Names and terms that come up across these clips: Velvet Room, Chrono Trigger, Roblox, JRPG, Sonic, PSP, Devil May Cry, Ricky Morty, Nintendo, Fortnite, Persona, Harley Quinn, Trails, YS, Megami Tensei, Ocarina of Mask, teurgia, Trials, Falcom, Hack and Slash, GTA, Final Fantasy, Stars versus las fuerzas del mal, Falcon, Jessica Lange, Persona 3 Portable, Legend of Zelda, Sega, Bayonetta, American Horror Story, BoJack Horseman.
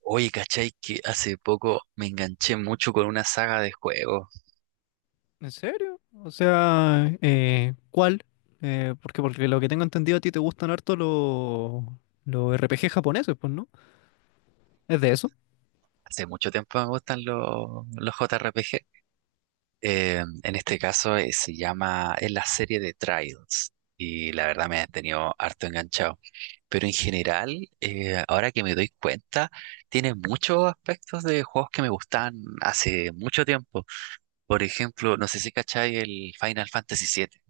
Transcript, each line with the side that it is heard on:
right: Oye, ¿cachai? Que hace poco me enganché mucho con una saga de juegos.
left: ¿En serio? O sea, ¿cuál? Porque lo que tengo entendido a ti te gustan harto los RPG japoneses, pues, ¿no? Es de eso.
right: Hace mucho tiempo me gustan los JRPG. En este caso es la serie de Trials. Y la verdad me ha tenido harto enganchado. Pero en general, ahora que me doy cuenta, tiene muchos aspectos de juegos que me gustan hace mucho tiempo. Por ejemplo, no sé si cachai el Final Fantasy 7.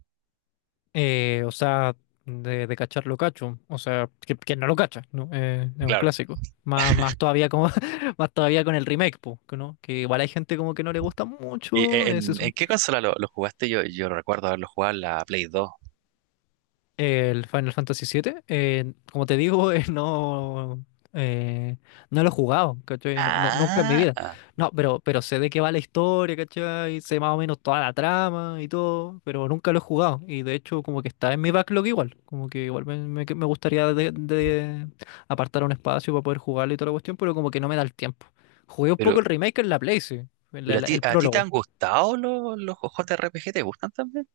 left: O sea, de cachar lo cacho. O sea, que no lo cacha, ¿no? Es un
right: Claro.
left: clásico. Más, más todavía como, más todavía con el remake, pues, ¿no? Que igual hay gente como que no le gusta
right: ¿Y
left: mucho. Se
right: en qué consola lo jugaste? Yo recuerdo haberlo jugado en la Play 2.
left: El Final Fantasy siete como te digo, eh, no lo he jugado, ¿cachai? Nunca en mi
right: Ah,
left: vida. No, pero sé de qué va la historia, ¿cachai? Sé más o menos toda la trama y todo, pero nunca lo he jugado. Y de hecho, como que está en mi backlog igual. Como que igual me gustaría de apartar un espacio para poder jugarlo y toda la cuestión, pero como que no me da el tiempo. Jugué un
right: pero,
left: poco el remake en la Play, sí,
right: pero
left: el
right: ¿a ti te
left: prólogo.
right: han gustado los JRPG? ¿Te gustan también?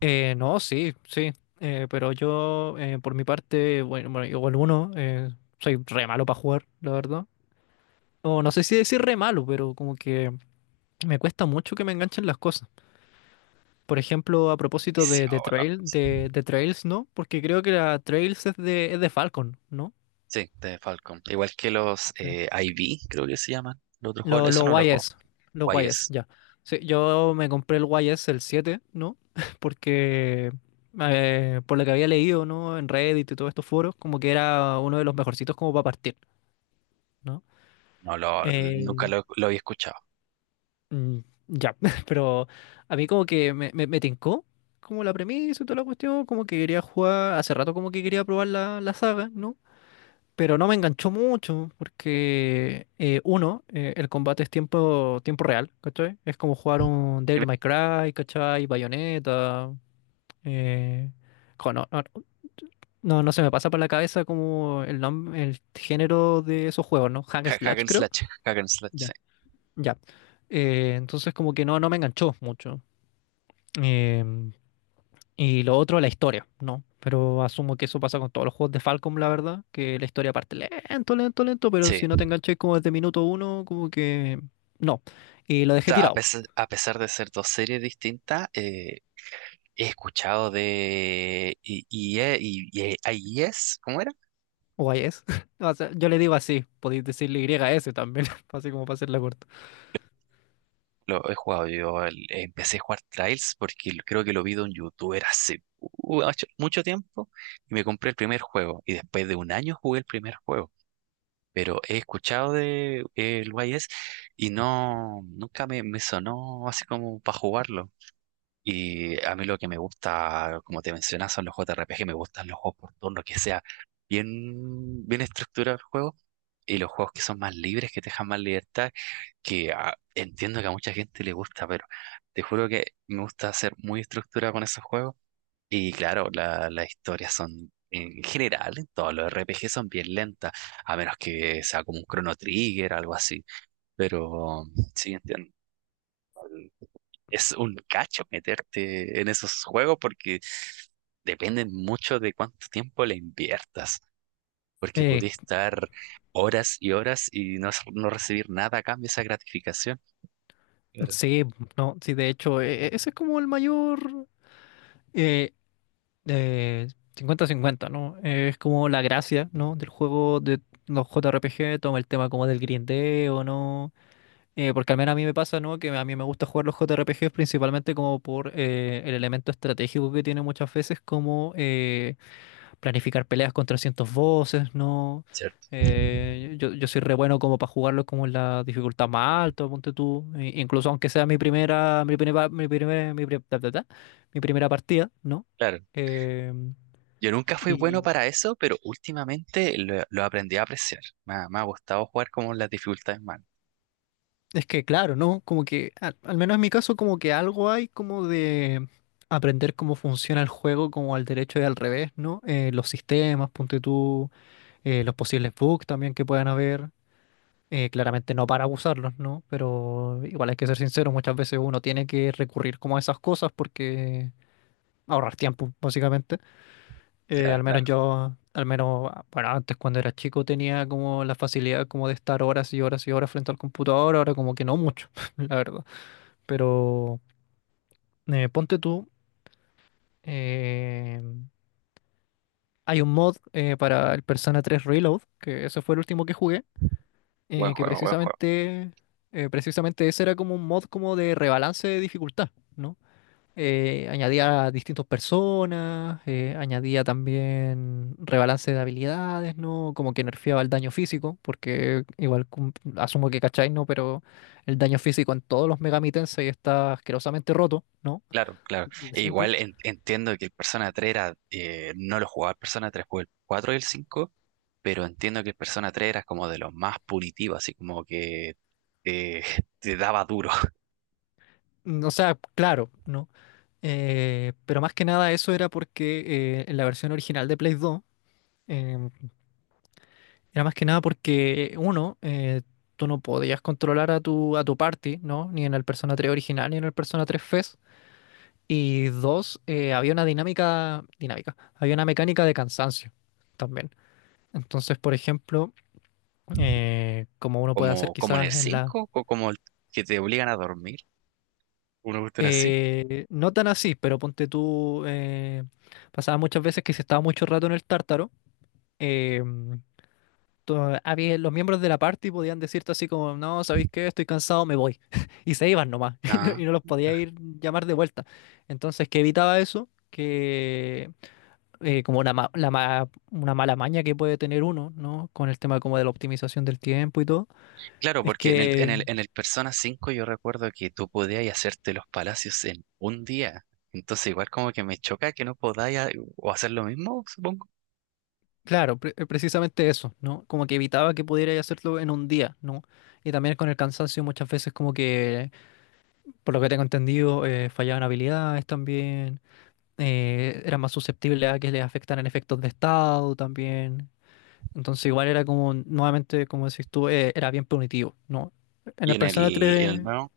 left: No, sí, sí, pero yo por mi parte, igual uno, soy re malo para jugar, la verdad. O no sé si decir re malo, pero como que me cuesta mucho que me enganchen las cosas. Por ejemplo, a propósito de
right: Viciado,
left: Trail, de Trails, ¿no? Porque creo que la Trails es de Falcon, ¿no?
right: sí, de Falcom. Igual que los
left: Sí.
right: IV, creo que se llaman. Los otros juegos, eso
left: Los
right: no lo juego.
left: YS, los YS,
right: YS.
left: ya. Sí, yo me compré el YS, el 7 ¿no? Porque por lo que había leído, ¿no? En Reddit y todos estos foros, como que era uno de los mejorcitos como para partir, ¿no?
right: No lo,
left: Eh,
right: nunca lo había escuchado.
left: mm, ya, pero a mí como que me tincó como la premisa y toda la cuestión, como que quería jugar, hace rato como que quería probar la, la saga, ¿no? Pero no me enganchó mucho porque, el combate es tiempo, tiempo real, ¿cachai? Es como jugar un Devil May Cry, ¿cachai? Bayonetta. Eh, jo, no, no, no- no se me pasa por la cabeza como el género de esos juegos, ¿no? Hack and Slash, creo.
right: Hack and Slash, sí.
left: Ya. Ya. Entonces como que no, no me enganchó mucho. Em, Y lo otro, la historia, ¿no? Pero asumo que eso pasa con todos los juegos de Falcom, la verdad, que la historia parte lento, lento, lento, pero
right: Sí.
left: si no te
right: O
left: enganché como desde minuto uno, como que no. Y lo dejé
right: sea, a
left: tirado,
right: pesar, a pesar de ser dos series distintas, he escuchado de IES, y IES. ¿Cómo
left: o es. O sea, yo le digo así, podéis decirle Y S también, así como para hacerla corta.
right: Lo he jugado yo, empecé a jugar Trials porque creo que lo vi de un youtuber hace mucho tiempo y me compré el primer juego y después de un año jugué el primer juego. Pero he escuchado de el YS y no, nunca me sonó así como para jugarlo. Y a mí lo que me gusta, como te mencionas, son los JRPG, me gustan los juegos por turno, que sea bien, bien estructurado el juego, y los juegos que son más libres, que te dejan más libertad, que entiendo que a mucha gente le gusta, pero te juro que me gusta ser muy estructurado con esos juegos. Y claro, las historias son, en general, en todos los RPG son bien lentas, a menos que sea como un Chrono Trigger, algo así. Pero sí, entiendo, es un cacho meterte en esos juegos porque dependen mucho de cuánto tiempo le inviertas, porque
left: Eh,
right: podés estar horas y horas y no recibir nada a cambio de esa gratificación. Claro.
left: sí, no, sí, de hecho, ese es como el mayor eh, eh, 50-50, ¿no? Es como la gracia, ¿no? Del juego de los JRPG, toma el tema como del grindeo, ¿no? Porque al menos a mí me pasa, ¿no? Que a mí me gusta jugar los JRPGs principalmente como por el elemento estratégico que tiene muchas veces, como planificar peleas con trescientos voces, ¿no?
right: ¿Cierto?
left: Yo soy re bueno como para jugarlo como en la dificultad más alta, ponte tú. Incluso aunque sea mi primera, mi primera, mi primera, mi pri- ta, ta, ta, mi primera partida, ¿no?
right: Claro.
left: Em,
right: Yo nunca fui bueno
left: y
right: para eso, pero últimamente lo aprendí a apreciar. Me ha gustado jugar como las dificultades más.
left: Es que claro, ¿no? Como que, al menos en mi caso, como que algo hay como de aprender cómo funciona el juego, como al derecho y al revés, ¿no? Los sistemas, ponte tú, los posibles bugs también que puedan haber. Claramente no para abusarlos, ¿no? Pero igual hay que ser sincero, muchas veces uno tiene que recurrir como a esas cosas porque ahorrar tiempo, básicamente.
right: Claro,
left: Al menos
right: claro.
left: yo, al menos, bueno, antes cuando era chico tenía como la facilidad como de estar horas y horas y horas frente al computador, ahora como que no mucho, la verdad. Pero ponte tú, eh, hay un mod para el Persona 3 Reload, que ese fue el último que jugué,
right: Buen
left: eh, que
right: juego, buen juego.
left: precisamente, precisamente ese era como un mod como de rebalance de dificultad, ¿no? Añadía a distintas personas, añadía también rebalance de habilidades, ¿no? Como que nerfeaba el daño físico, porque igual asumo que cacháis, ¿no? Pero el daño físico en todos los Megami Tensei está asquerosamente roto, ¿no?
right: Claro, claro. E
left: Siempre
right: igual entiendo que el Persona 3 era, no lo jugaba el Persona 3, jugué el 4 y el 5, pero entiendo que el Persona tres era como de los más punitivos, así como que eh, te daba duro,
left: O sea, claro, ¿no? Pero más que nada eso era porque en la versión original de Play 2, em, era más que nada porque, tú no podías controlar a a tu party, ¿no? Ni en el Persona 3 original, ni en el Persona 3 Fest. Y dos, había una había una mecánica de cansancio también. Entonces, por ejemplo, como uno puede hacer
right: como en el
left: quizás en la,
right: 5 o como el que te obligan a dormir, una cuestión así.
left: eh, no tan así, pero ponte tú, pasaba muchas veces que si estaba mucho rato en el tártaro, eh, había, los miembros de la party podían decirte así como, no, ¿sabéis qué? Estoy cansado, me voy. Y se iban nomás,
right: Ah,
left: y no los podía ir llamar de vuelta. Entonces, ¿qué evitaba eso? Que como una, ma- la ma- una mala maña que puede tener uno, ¿no? Con el tema como de la optimización del tiempo y todo,
right: claro,
left: es
right: porque en el, en
left: que
right: el, en el Persona 5 yo recuerdo que tú podías hacerte los palacios en un día, entonces igual como que me choca que no podáis o hacer lo mismo, supongo.
left: Claro, precisamente eso, ¿no? Como que evitaba que pudiera hacerlo en un día, ¿no? Y también con el cansancio muchas veces como que, por lo que tengo entendido, fallaban habilidades también, eran más susceptibles a que les afectaran efectos de estado también. Entonces igual era como, nuevamente, como decís tú, era bien punitivo, ¿no? En
right: Y
left: el
right: en el,
left: Persona
right: y en
left: 3.
right: el nuevo.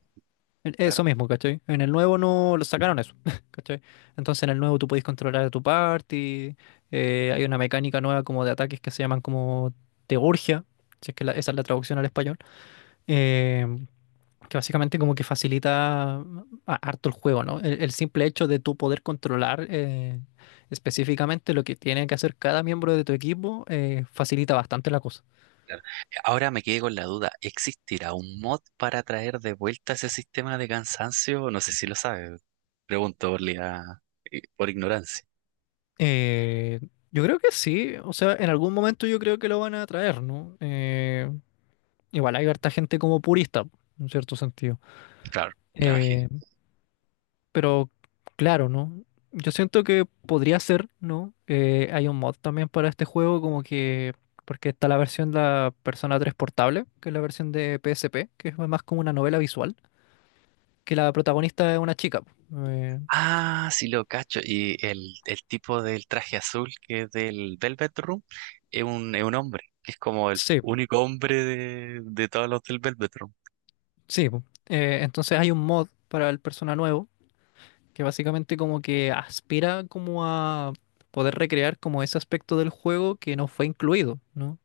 left: Eso
right: Claro.
left: mismo, ¿cachai? En el nuevo no lo sacaron eso, ¿cachai? Entonces en el nuevo tú podés controlar a tu party, hay una mecánica nueva como de ataques que se llaman como teurgia, si es que esa es la traducción al español, eh, que básicamente como que harto el juego, ¿no? El simple hecho de tú poder controlar específicamente lo que tiene que hacer cada miembro de tu equipo facilita bastante la cosa.
right: Claro. Ahora me quedé con la duda, ¿existirá un mod para traer de vuelta ese sistema de cansancio? No sé si lo sabe. Pregunto por ignorancia.
left: Eh, yo creo que sí, o sea, en algún momento yo creo que lo van a traer, ¿no? Igual hay harta gente como purista, en cierto sentido.
right: Claro, me imagino.
left: Eh, pero claro, ¿no? Yo siento que podría ser, ¿no? Hay un mod también para este juego, como que. Porque está la versión de la Persona 3 portable, que es la versión de PSP, que es más como una novela visual, que la protagonista es una chica. Eh,
right: Ah, sí lo cacho. Y el tipo del traje azul que es del Velvet Room es un hombre, que es como el
left: sí,
right: único hombre de todos los del Velvet Room.
left: sí. Po. Entonces hay un mod para el Persona nuevo que básicamente como que aspira como a poder recrear como ese aspecto del juego que no fue incluido, ¿no?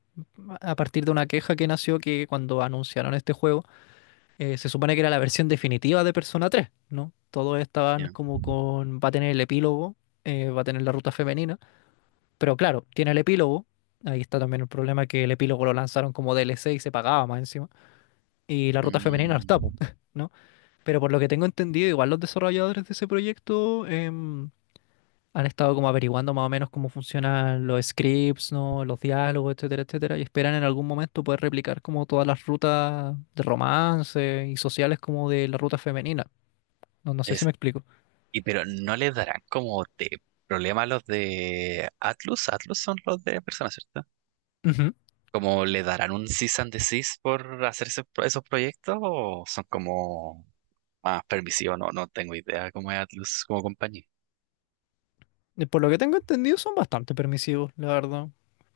left: A partir de una queja que nació que cuando anunciaron este juego, se supone que era la versión definitiva de Persona 3, ¿no? Todos estaban
right: Ya.
left: como con, va a tener el epílogo, va a tener la ruta femenina, pero claro, tiene el epílogo, ahí está también el problema que el epílogo lo lanzaron como DLC y se pagaba más encima, y la ruta femenina no
right: Mm,
left: está, po, ¿no? Pero por lo que tengo entendido, igual los desarrolladores de ese proyecto... han estado como averiguando más o menos cómo funcionan los scripts, ¿no? Los diálogos, etcétera, etcétera, y esperan en algún momento poder replicar como todas las rutas de romance y sociales como de la ruta femenina. No, no sé si
right: es,
left: me explico.
right: y pero no les darán como de problema a los de Atlus. Atlus son los de personas.
left: Ujú.
right: ¿Como le darán un cease and desist por hacer esos proyectos o son como más permisivos? No, no tengo idea cómo es Atlus como compañía.
left: Por lo que tengo entendido son bastante permisivos, la verdad.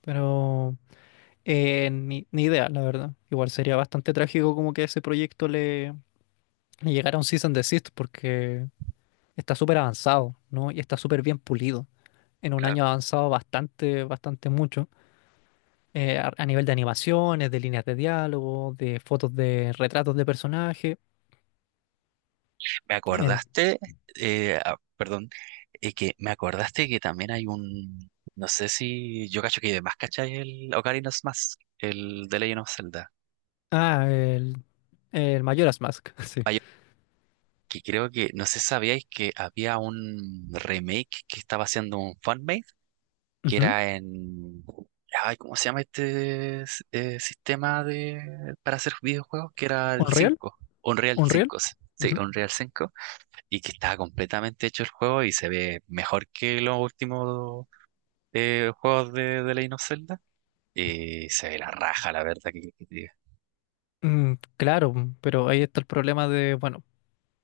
left: Pero ni idea, la verdad. Igual sería bastante trágico como que a ese le llegara un cease and desist porque está súper avanzado, ¿no? Y está súper bien pulido. En un
right: Claro.
left: año ha avanzado bastante, bastante mucho. Eh, a nivel de animaciones, de líneas de diálogo, de fotos de retratos de personaje.
right: Me
left: En,
right: acordaste, ah, perdón, que me acordaste que también hay un, no sé si yo cacho que además cachai el Ocarina of Mask, el de Legend of Zelda.
left: ah, el Majora's Mask, sí.
right: Hay- que creo que, no sé si sabíais, que había un remake que estaba haciendo un fanmade que
left: Ujú.
right: era en... Ay, ¿cómo se llama sistema para hacer videojuegos? Que era el
left: Unreal,
right: cinco, Unreal
left: Unreal.
right: 5, sí,
left: Ujú.
right: Unreal 5, y que estaba completamente hecho el juego y se ve mejor que los últimos juegos de Legend of Zelda. Y se ve la raja, la verdad,
left: Mm, claro, pero ahí está el problema de, bueno,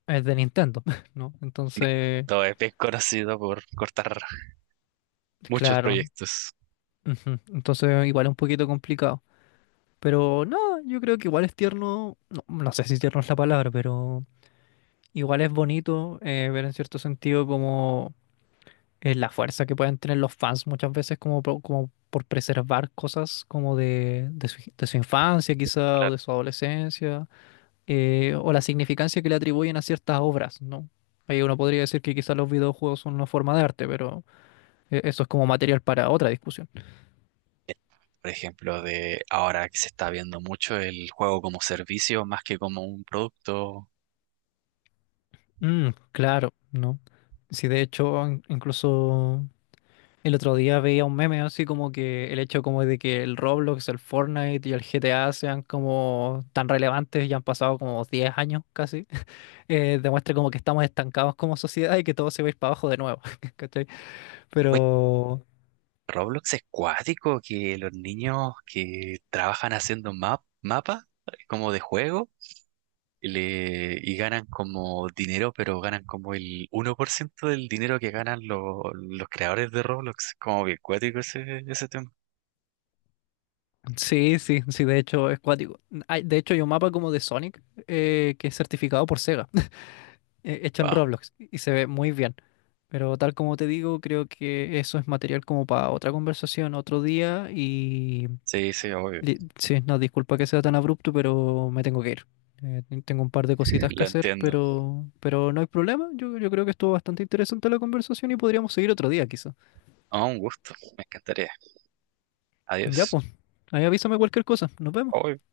left: es de Nintendo, ¿no? Entonces,
right: todo es bien conocido por cortar muchos
left: claro,
right: proyectos.
left: ujú. Entonces igual es un poquito complicado. Pero no, yo creo que igual es tierno, no, no sé si tierno es la palabra, pero igual es bonito ver en cierto sentido como la fuerza que pueden tener los fans muchas veces como, como por preservar cosas como de su infancia quizá o
right: Claro.
left: de su adolescencia o la significancia que le atribuyen a ciertas obras, ¿no? Ahí uno podría decir que quizás los videojuegos son una forma de arte, pero eso es como material para otra discusión.
right: Por ejemplo, de ahora que se está viendo mucho el juego como servicio más que como un producto.
left: Mm, claro, ¿no? Sí, de hecho, incluso el otro día veía un meme así como que el hecho como de que el Roblox, el Fortnite y el GTA sean como tan relevantes ya han pasado como 10 años casi, demuestra como que estamos estancados como sociedad y que todo se va a ir para abajo de nuevo, ¿cachai? Pero
right: Roblox es cuático, que los niños que trabajan haciendo mapas como de juego, y ganan como dinero, pero ganan como el 1% del dinero que ganan los creadores de Roblox. Como bien cuático ese tema.
left: sí, sí, sí, de hecho es cuático. De hecho hay un mapa como de Sonic que es certificado por Sega, hecho en
right: Wow.
left: Roblox y se ve muy bien. Pero tal como te digo, creo que eso es material como para otra conversación otro día y...
right: Sí, sí, obvio.
left: Sí, no, disculpa que sea tan abrupto, pero me tengo que ir. Tengo un par de cositas que
right: Lo
left: hacer,
right: entiendo.
left: pero no hay problema. Yo creo que estuvo bastante interesante la conversación y podríamos seguir otro día, quizá.
right: Ah, un gusto. Me encantaría.
left: Ya,
right: Adiós.
left: pues. Ahí avísame cualquier cosa. Nos vemos.
right: Obvio.